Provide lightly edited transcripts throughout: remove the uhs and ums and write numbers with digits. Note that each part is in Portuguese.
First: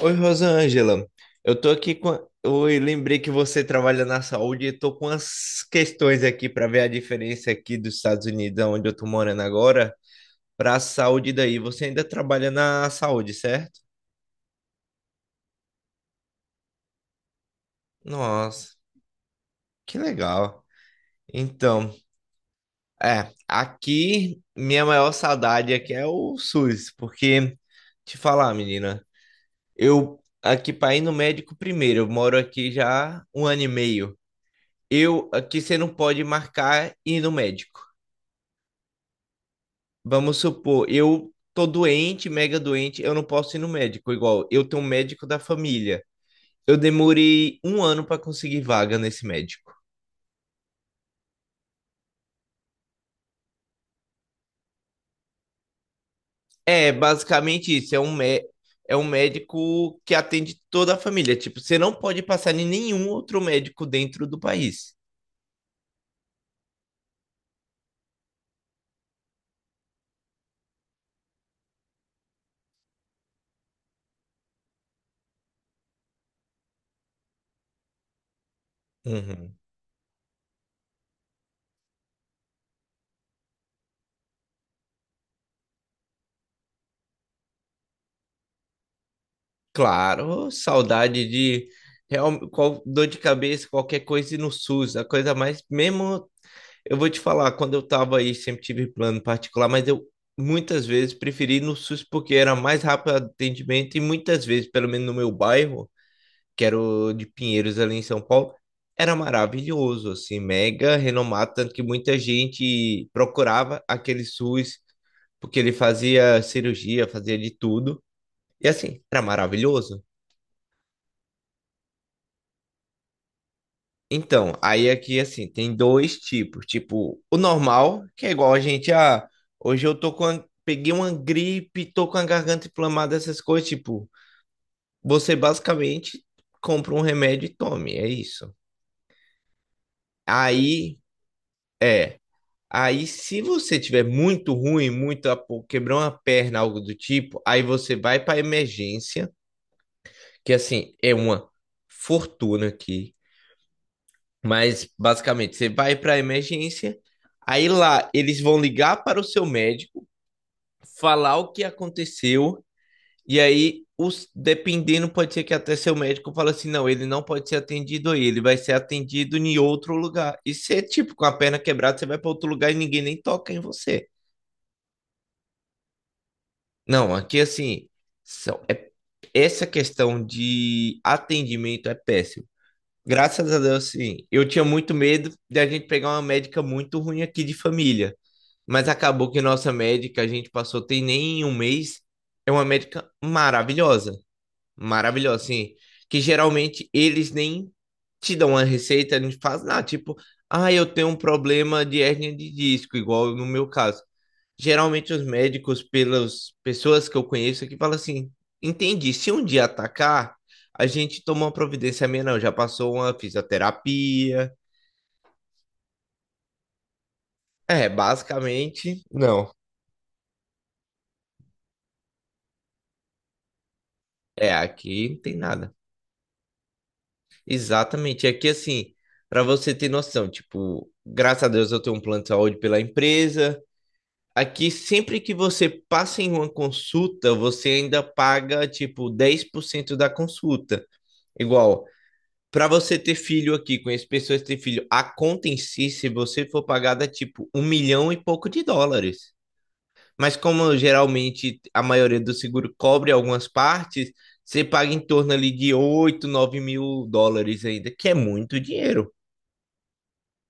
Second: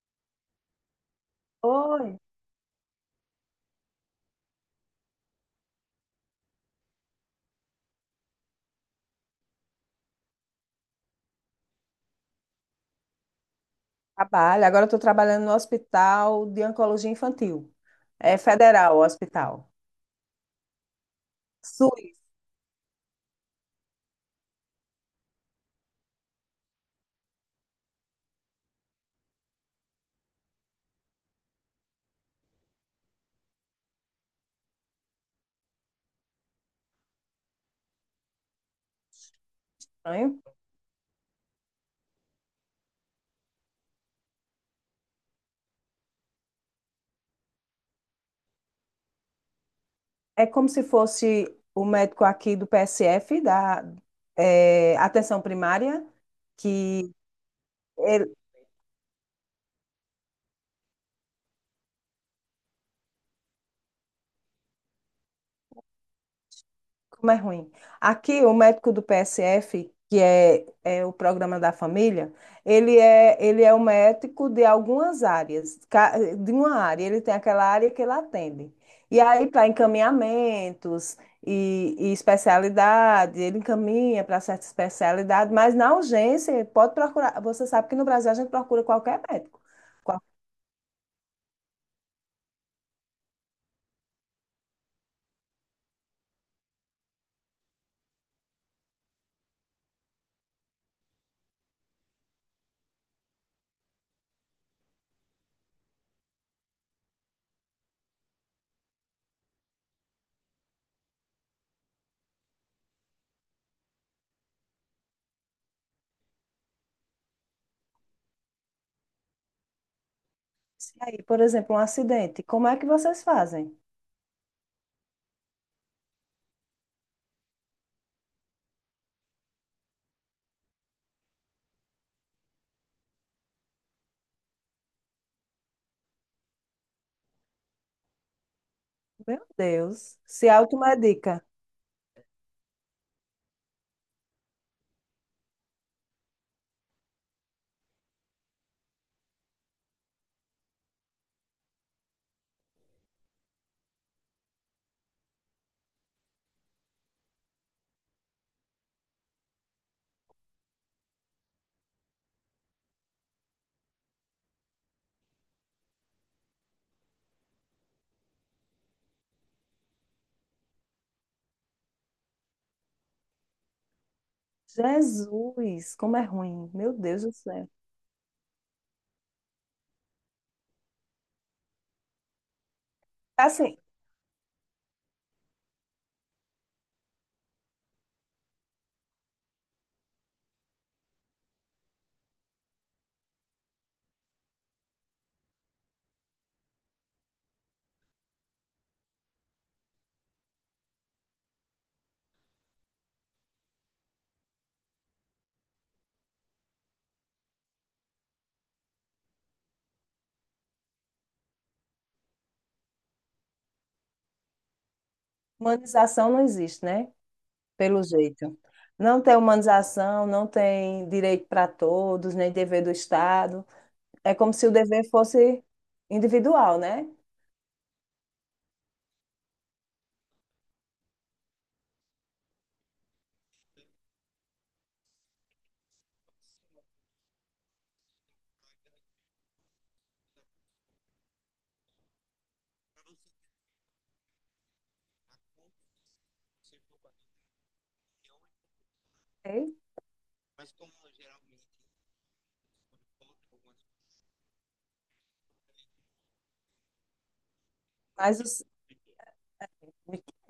Oi, Rosângela. Eu tô aqui com. Oi. Oi, lembrei que você trabalha na saúde e tô com as questões aqui para ver a diferença aqui dos Estados Unidos, onde eu tô morando agora, para a saúde daí. Você ainda trabalha na saúde, certo? Trabalho. Agora eu estou trabalhando no Hospital de Oncologia Infantil. É Nossa, federal o hospital. que legal. Então, SUS, é, aqui minha maior saudade aqui é o SUS, porque te falar, menina, eu aqui para ir no médico primeiro, eu moro aqui já um ano e meio. Eu que você não pode marcar ir no médico. né? Vamos supor, eu tô doente, mega doente, eu não posso ir no médico, igual eu tenho um médico da família. Eu demorei um ano para conseguir vaga nesse médico. É como se fosse o médico aqui do PSF, Atenção Primária, É, que basicamente isso, ele, é um médico que atende toda a família. Tipo, você não pode passar em nenhum outro médico dentro do país. Como é ruim. Aqui, o médico do PSF, que é o programa da família, ele é o médico de algumas áreas, de uma área. Ele tem aquela área que ele atende. E aí, Uhum. para encaminhamentos e especialidade, ele encaminha para certa especialidade, mas na urgência, pode procurar. Você sabe que no Brasil a gente procura qualquer médico. Qual- Claro, saudade de real, qual, dor de cabeça, qualquer coisa ir no SUS, a coisa mais, mesmo, eu vou te falar, quando eu tava aí, sempre tive plano particular, mas eu muitas vezes preferi ir no SUS porque era mais rápido o atendimento e muitas vezes, pelo menos no meu bairro, que era o de Pinheiros ali em São Paulo, era maravilhoso, assim, mega renomado, tanto que muita gente procurava aquele SUS porque ele fazia cirurgia, fazia de tudo. E assim, era maravilhoso. Se aí, por exemplo, um acidente, como é que vocês fazem? Então, aí aqui assim, tem dois tipos. Tipo, o normal, que é igual a gente, ah, hoje eu tô peguei uma gripe, tô com a garganta inflamada, essas coisas, tipo, você basicamente compra um remédio e tome, é isso. Meu Deus, se Aí, automedica. é, aí se você tiver muito ruim, muito, ah, pô, quebrou uma perna, algo do tipo, aí você vai pra emergência, que assim, é uma fortuna aqui. Mas basicamente, você vai para a emergência, aí lá eles vão ligar para o seu médico, falar o que aconteceu, e aí os dependendo pode ser que até seu médico fala assim, não, ele não pode ser atendido aí, ele vai ser atendido em outro lugar. E se é tipo com a perna quebrada, você vai para outro lugar e ninguém nem toca em você. Jesus, como é ruim. Meu Não, Deus do aqui céu. assim, são, é, essa questão de atendimento é péssimo. Graças a Assim, Deus, sim. Eu tinha muito medo de a gente pegar uma médica muito ruim aqui de família. Mas acabou que nossa médica, a gente passou, tem nem um mês, é uma médica maravilhosa. Maravilhosa, assim. Que geralmente eles nem te dão uma receita, não faz nada. Tipo, ah, eu tenho um problema de hérnia de disco, igual no meu caso. Geralmente os médicos, pelas pessoas que eu conheço aqui, falam assim: entendi, se um dia atacar, a gente toma uma providência. A minha, não. Já passou uma fisioterapia. humanização não existe, né? É, Pelo jeito. basicamente, Não tem não. humanização, não tem direito para todos, nem dever do Estado. É como É, se o dever aqui não tem fosse nada. individual, né? Exatamente. Aqui, assim, para você ter noção, tipo, graças a Deus eu tenho um plano de saúde pela empresa. Aqui, sempre que você passa em uma consulta, você ainda paga, tipo, 10% da consulta. Igual, para você ter filho aqui, conheço pessoas que têm filho, a conta em si, se você for pagar, dá tipo um milhão e pouco de dólares. Ok? Mas como geralmente a maioria do seguro cobre algumas partes, você paga em torno ali de 8, 9 mil dólares ainda, que é Mas o, muito se- dinheiro.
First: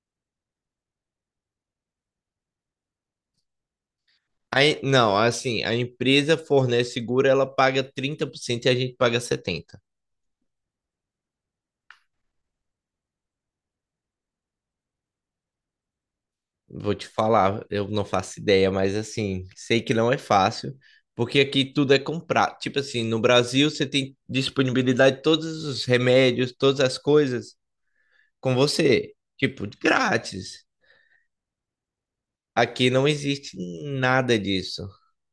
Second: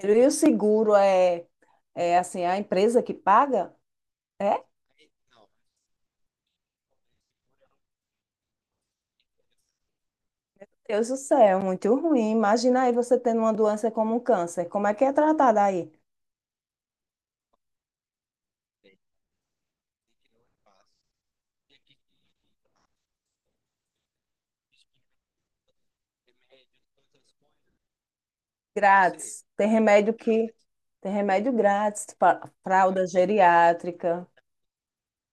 E o seguro é assim, a empresa que paga? É, Aí, não, assim, a empresa fornece seguro, ela paga 30% e a gente paga 70%. Deus do céu, é muito ruim. Imagina aí você tendo uma doença como um câncer. Como é que é tratada aí? Vou te falar, eu não faço ideia, mas assim, sei que não é fácil, porque aqui tudo é comprar. Tipo assim, no Brasil você tem disponibilidade de todos os remédios, todas as coisas com você, Grátis. tipo, Tem de remédio que. grátis. Tem remédio grátis, Aqui fralda não existe geriátrica, nada disso.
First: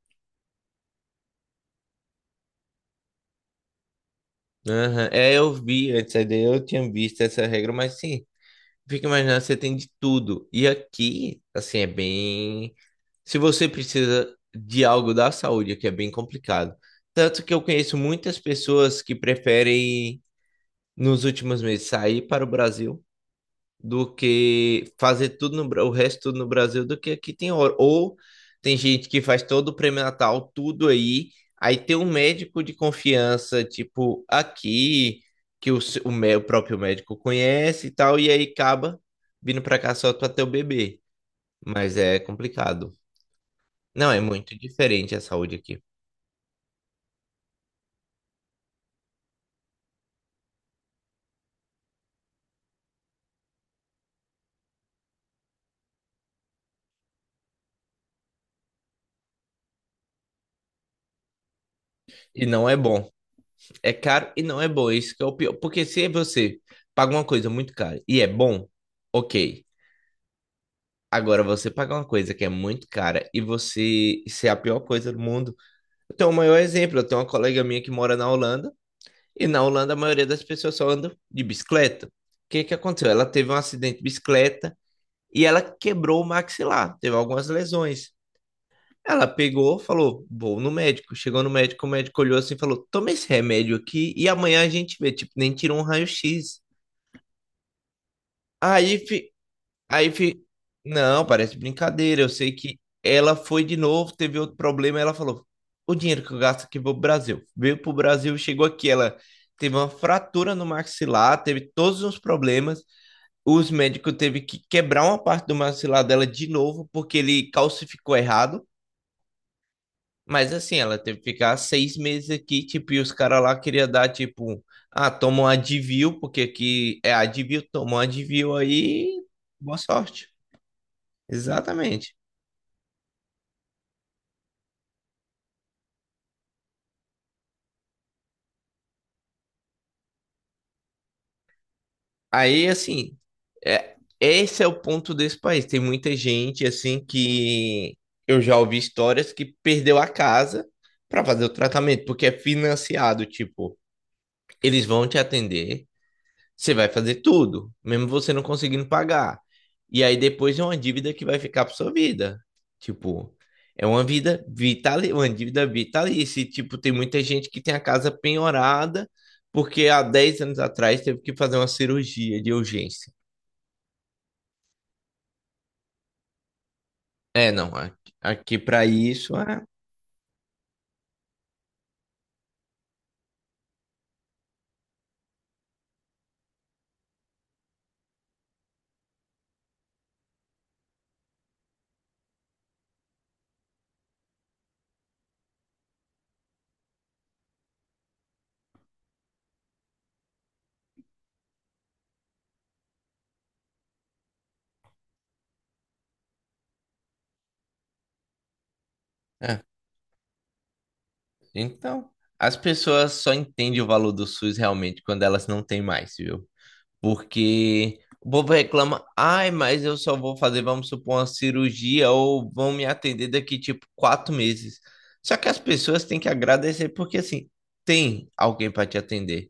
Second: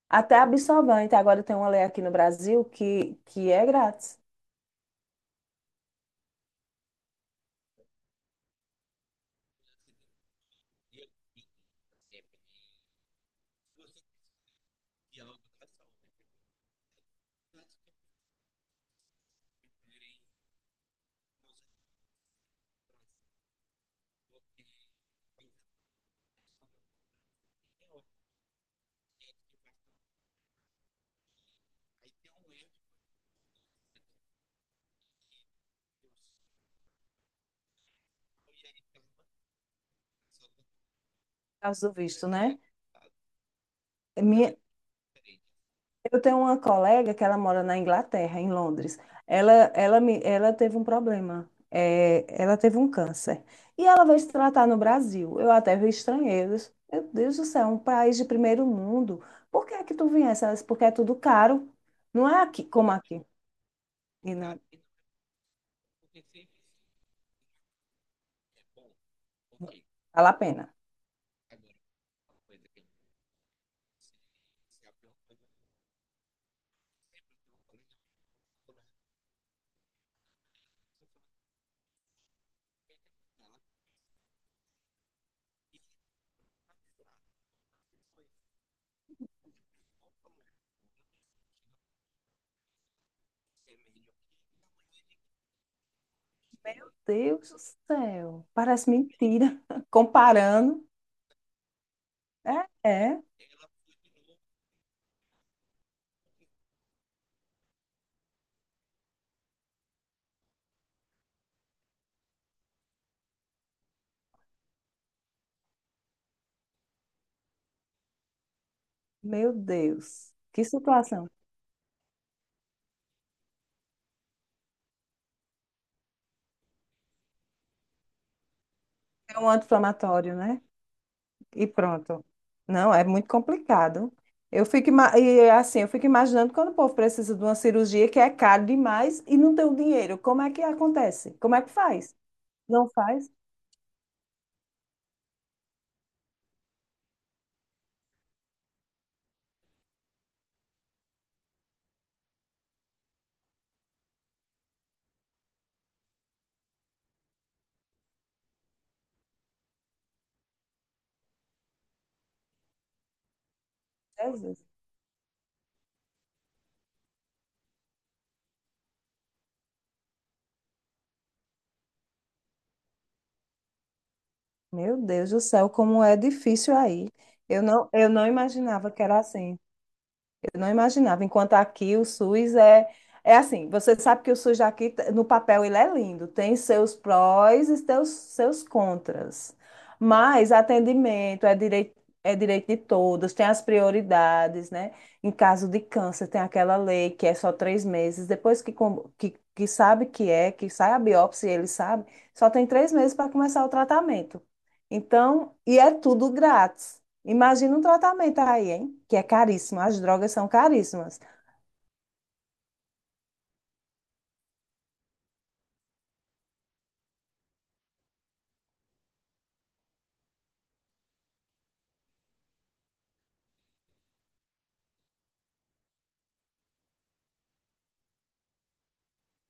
até absorvente. Agora tem uma lei aqui no Brasil que é grátis, Aham. É, eu vi antes, aí eu tinha visto essa regra, mas sim, fica imaginando, você tem de tudo. E aqui, assim, é bem. Se você precisa de algo da saúde, aqui é bem complicado. Tanto que eu conheço muitas pessoas que preferem, nos últimos meses, sair para o Brasil do que fazer tudo no, Bra- o resto tudo no Brasil do que aqui tem hora. Ou tem gente que faz todo o pré-natal, tudo aí, aí tem um médico de confiança, tipo, aqui, que o, se- o, mé- o próprio médico conhece e tal, e aí acaba vindo pra cá só pra ter o bebê. por causa do Mas é visto, né? complicado. Não, é Minha- muito diferente a saúde aqui. eu tenho uma colega que ela mora na Inglaterra, em Londres. Ela teve um problema. É, ela teve um câncer. E ela veio se tratar no Brasil. Eu até vi estrangeiros. Meu Deus do céu, um país de primeiro mundo. Por que é que tu viesse? Ela disse, porque é tudo caro. Não é E aqui não é como bom. aqui. É caro E e na- não é bom. Isso que é o pior. Porque se você paga uma coisa muito cara e é bom, ok. Vale a pena. Agora, você pagar uma coisa que é muito cara e você ser a pior coisa do mundo. Eu tenho o maior exemplo. Eu tenho uma colega minha que mora na Holanda e na Holanda a maioria das pessoas só andam de bicicleta. O que que aconteceu? Ela teve um acidente de bicicleta e ela quebrou o maxilar, teve algumas lesões. Ela pegou, falou, vou no médico. Chegou no médico, o médico olhou assim e falou: toma esse remédio aqui e amanhã a gente vê. Tipo, nem tirou um raio-x. Deus do céu, parece Aí fi- mentira. Aí fi... Comparando, Não, parece brincadeira. Eu sei é, que é, ela foi de novo, teve outro problema. Ela falou: o dinheiro que eu gasto aqui vou pro Brasil. Veio pro Brasil, chegou aqui. Ela teve uma fratura no maxilar, teve todos os problemas. Os médicos teve que quebrar uma parte do maxilar dela de novo, porque ele calcificou errado. meu Deus, Mas que assim, ela teve que situação. ficar 6 meses aqui, tipo, e os caras lá queriam dar, tipo, ah, toma um Advil, porque aqui é Advil, toma um Advil aí, É um boa sorte. anti-inflamatório, né? E Exatamente. pronto. Não, é muito complicado. E é assim, eu fico imaginando quando o povo precisa de uma cirurgia que é caro demais e não tem o dinheiro. Como é que acontece? Como é que faz? Aí, Não assim, faz? é, esse é o ponto desse país. Tem muita gente, assim, que eu já ouvi histórias que perdeu a casa para fazer o tratamento, porque é financiado. Tipo, eles vão te atender, você vai fazer tudo, mesmo você não conseguindo pagar. E aí depois é uma dívida que vai ficar para sua vida. Tipo, é uma vida Jesus. vital, uma dívida vitalícia. E, tipo, tem muita gente que tem a casa penhorada porque há 10 anos atrás teve que fazer uma cirurgia de urgência. Meu Deus do céu, como é difícil aí. É, Eu não. não, eu não Aqui para imaginava que era isso assim. é, Eu não imaginava. Enquanto aqui o SUS é assim, você sabe que o SUS aqui, no papel, ele é lindo, tem seus prós e seus contras. Mas atendimento é direito de todos, tem as prioridades, né? Em caso de câncer, tem aquela lei que é só 3 meses. Depois que sabe que é, que sai a biópsia, e ele sabe, só tem 3 meses para começar o tratamento. Então, e é tudo grátis. Imagina um tratamento aí, hein? Que é é. caríssimo, as drogas são caríssimas. Então, as pessoas só entendem o valor do SUS realmente quando elas não têm mais, viu? Porque o povo reclama, ai, mas eu só vou fazer, vamos supor, uma cirurgia ou vão me atender daqui tipo 4 meses. Só que as pessoas têm que agradecer porque assim tem alguém para te atender.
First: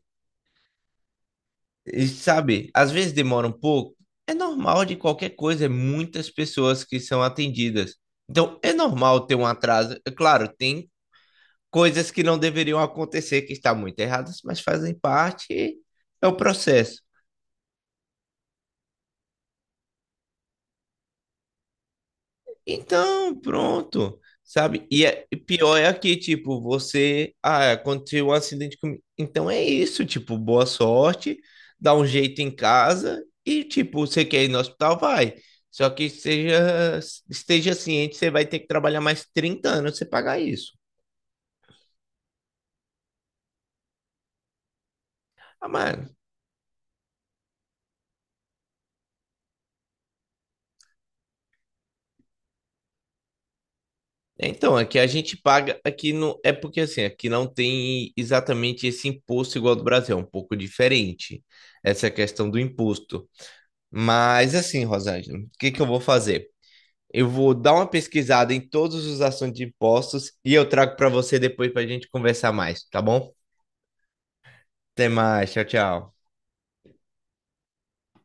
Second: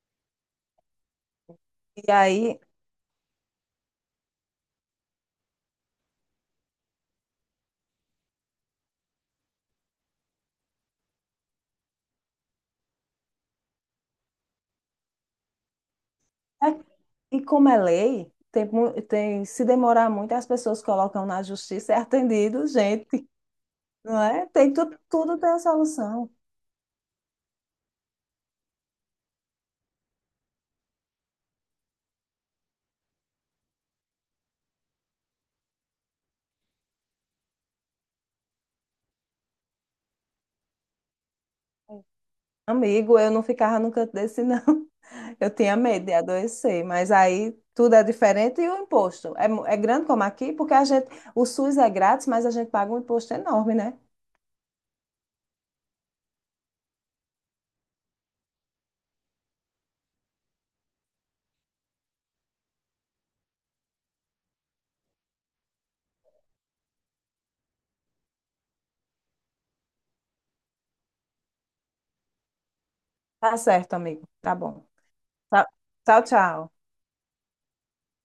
E E aí, sabe, às vezes demora um pouco. É normal de qualquer coisa, é muitas pessoas que são atendidas. Então, é normal ter um atraso. É claro, tem coisas que não deveriam acontecer, que está muito erradas, mas fazem parte, é o é- processo. e como é lei, se demorar muito, as pessoas colocam na justiça, é atendido, gente, Então, pronto, não é? Tem sabe? tudo, E, é, e tudo tem a pior é aqui, solução. tipo, você, ah, aconteceu um acidente comigo. Então é isso, tipo, boa sorte, dá um jeito em casa e, tipo, você quer ir no hospital, vai. Só que seja, esteja ciente, você vai ter que trabalhar mais 30 anos pra você pagar isso. Amigo, eu não ficava no canto desse, não. Eu Ah, tinha medo de mano, adoecer, mas aí tudo é diferente e o imposto é grande como aqui, porque a gente, o SUS é grátis, mas a gente paga um imposto enorme, né? Então, aqui a gente paga, aqui não, é porque assim, aqui não tem exatamente esse imposto igual ao do Brasil, é um pouco diferente essa questão do imposto. Mas assim, Rosângela, o que que eu vou fazer? Eu vou dar uma pesquisada em todos os assuntos de impostos e eu trago para você depois para a gente conversar mais, tá bom? Tá certo, amigo. Tá bom. Até mais, tchau, Tchau, tchau. tchau. Tchau.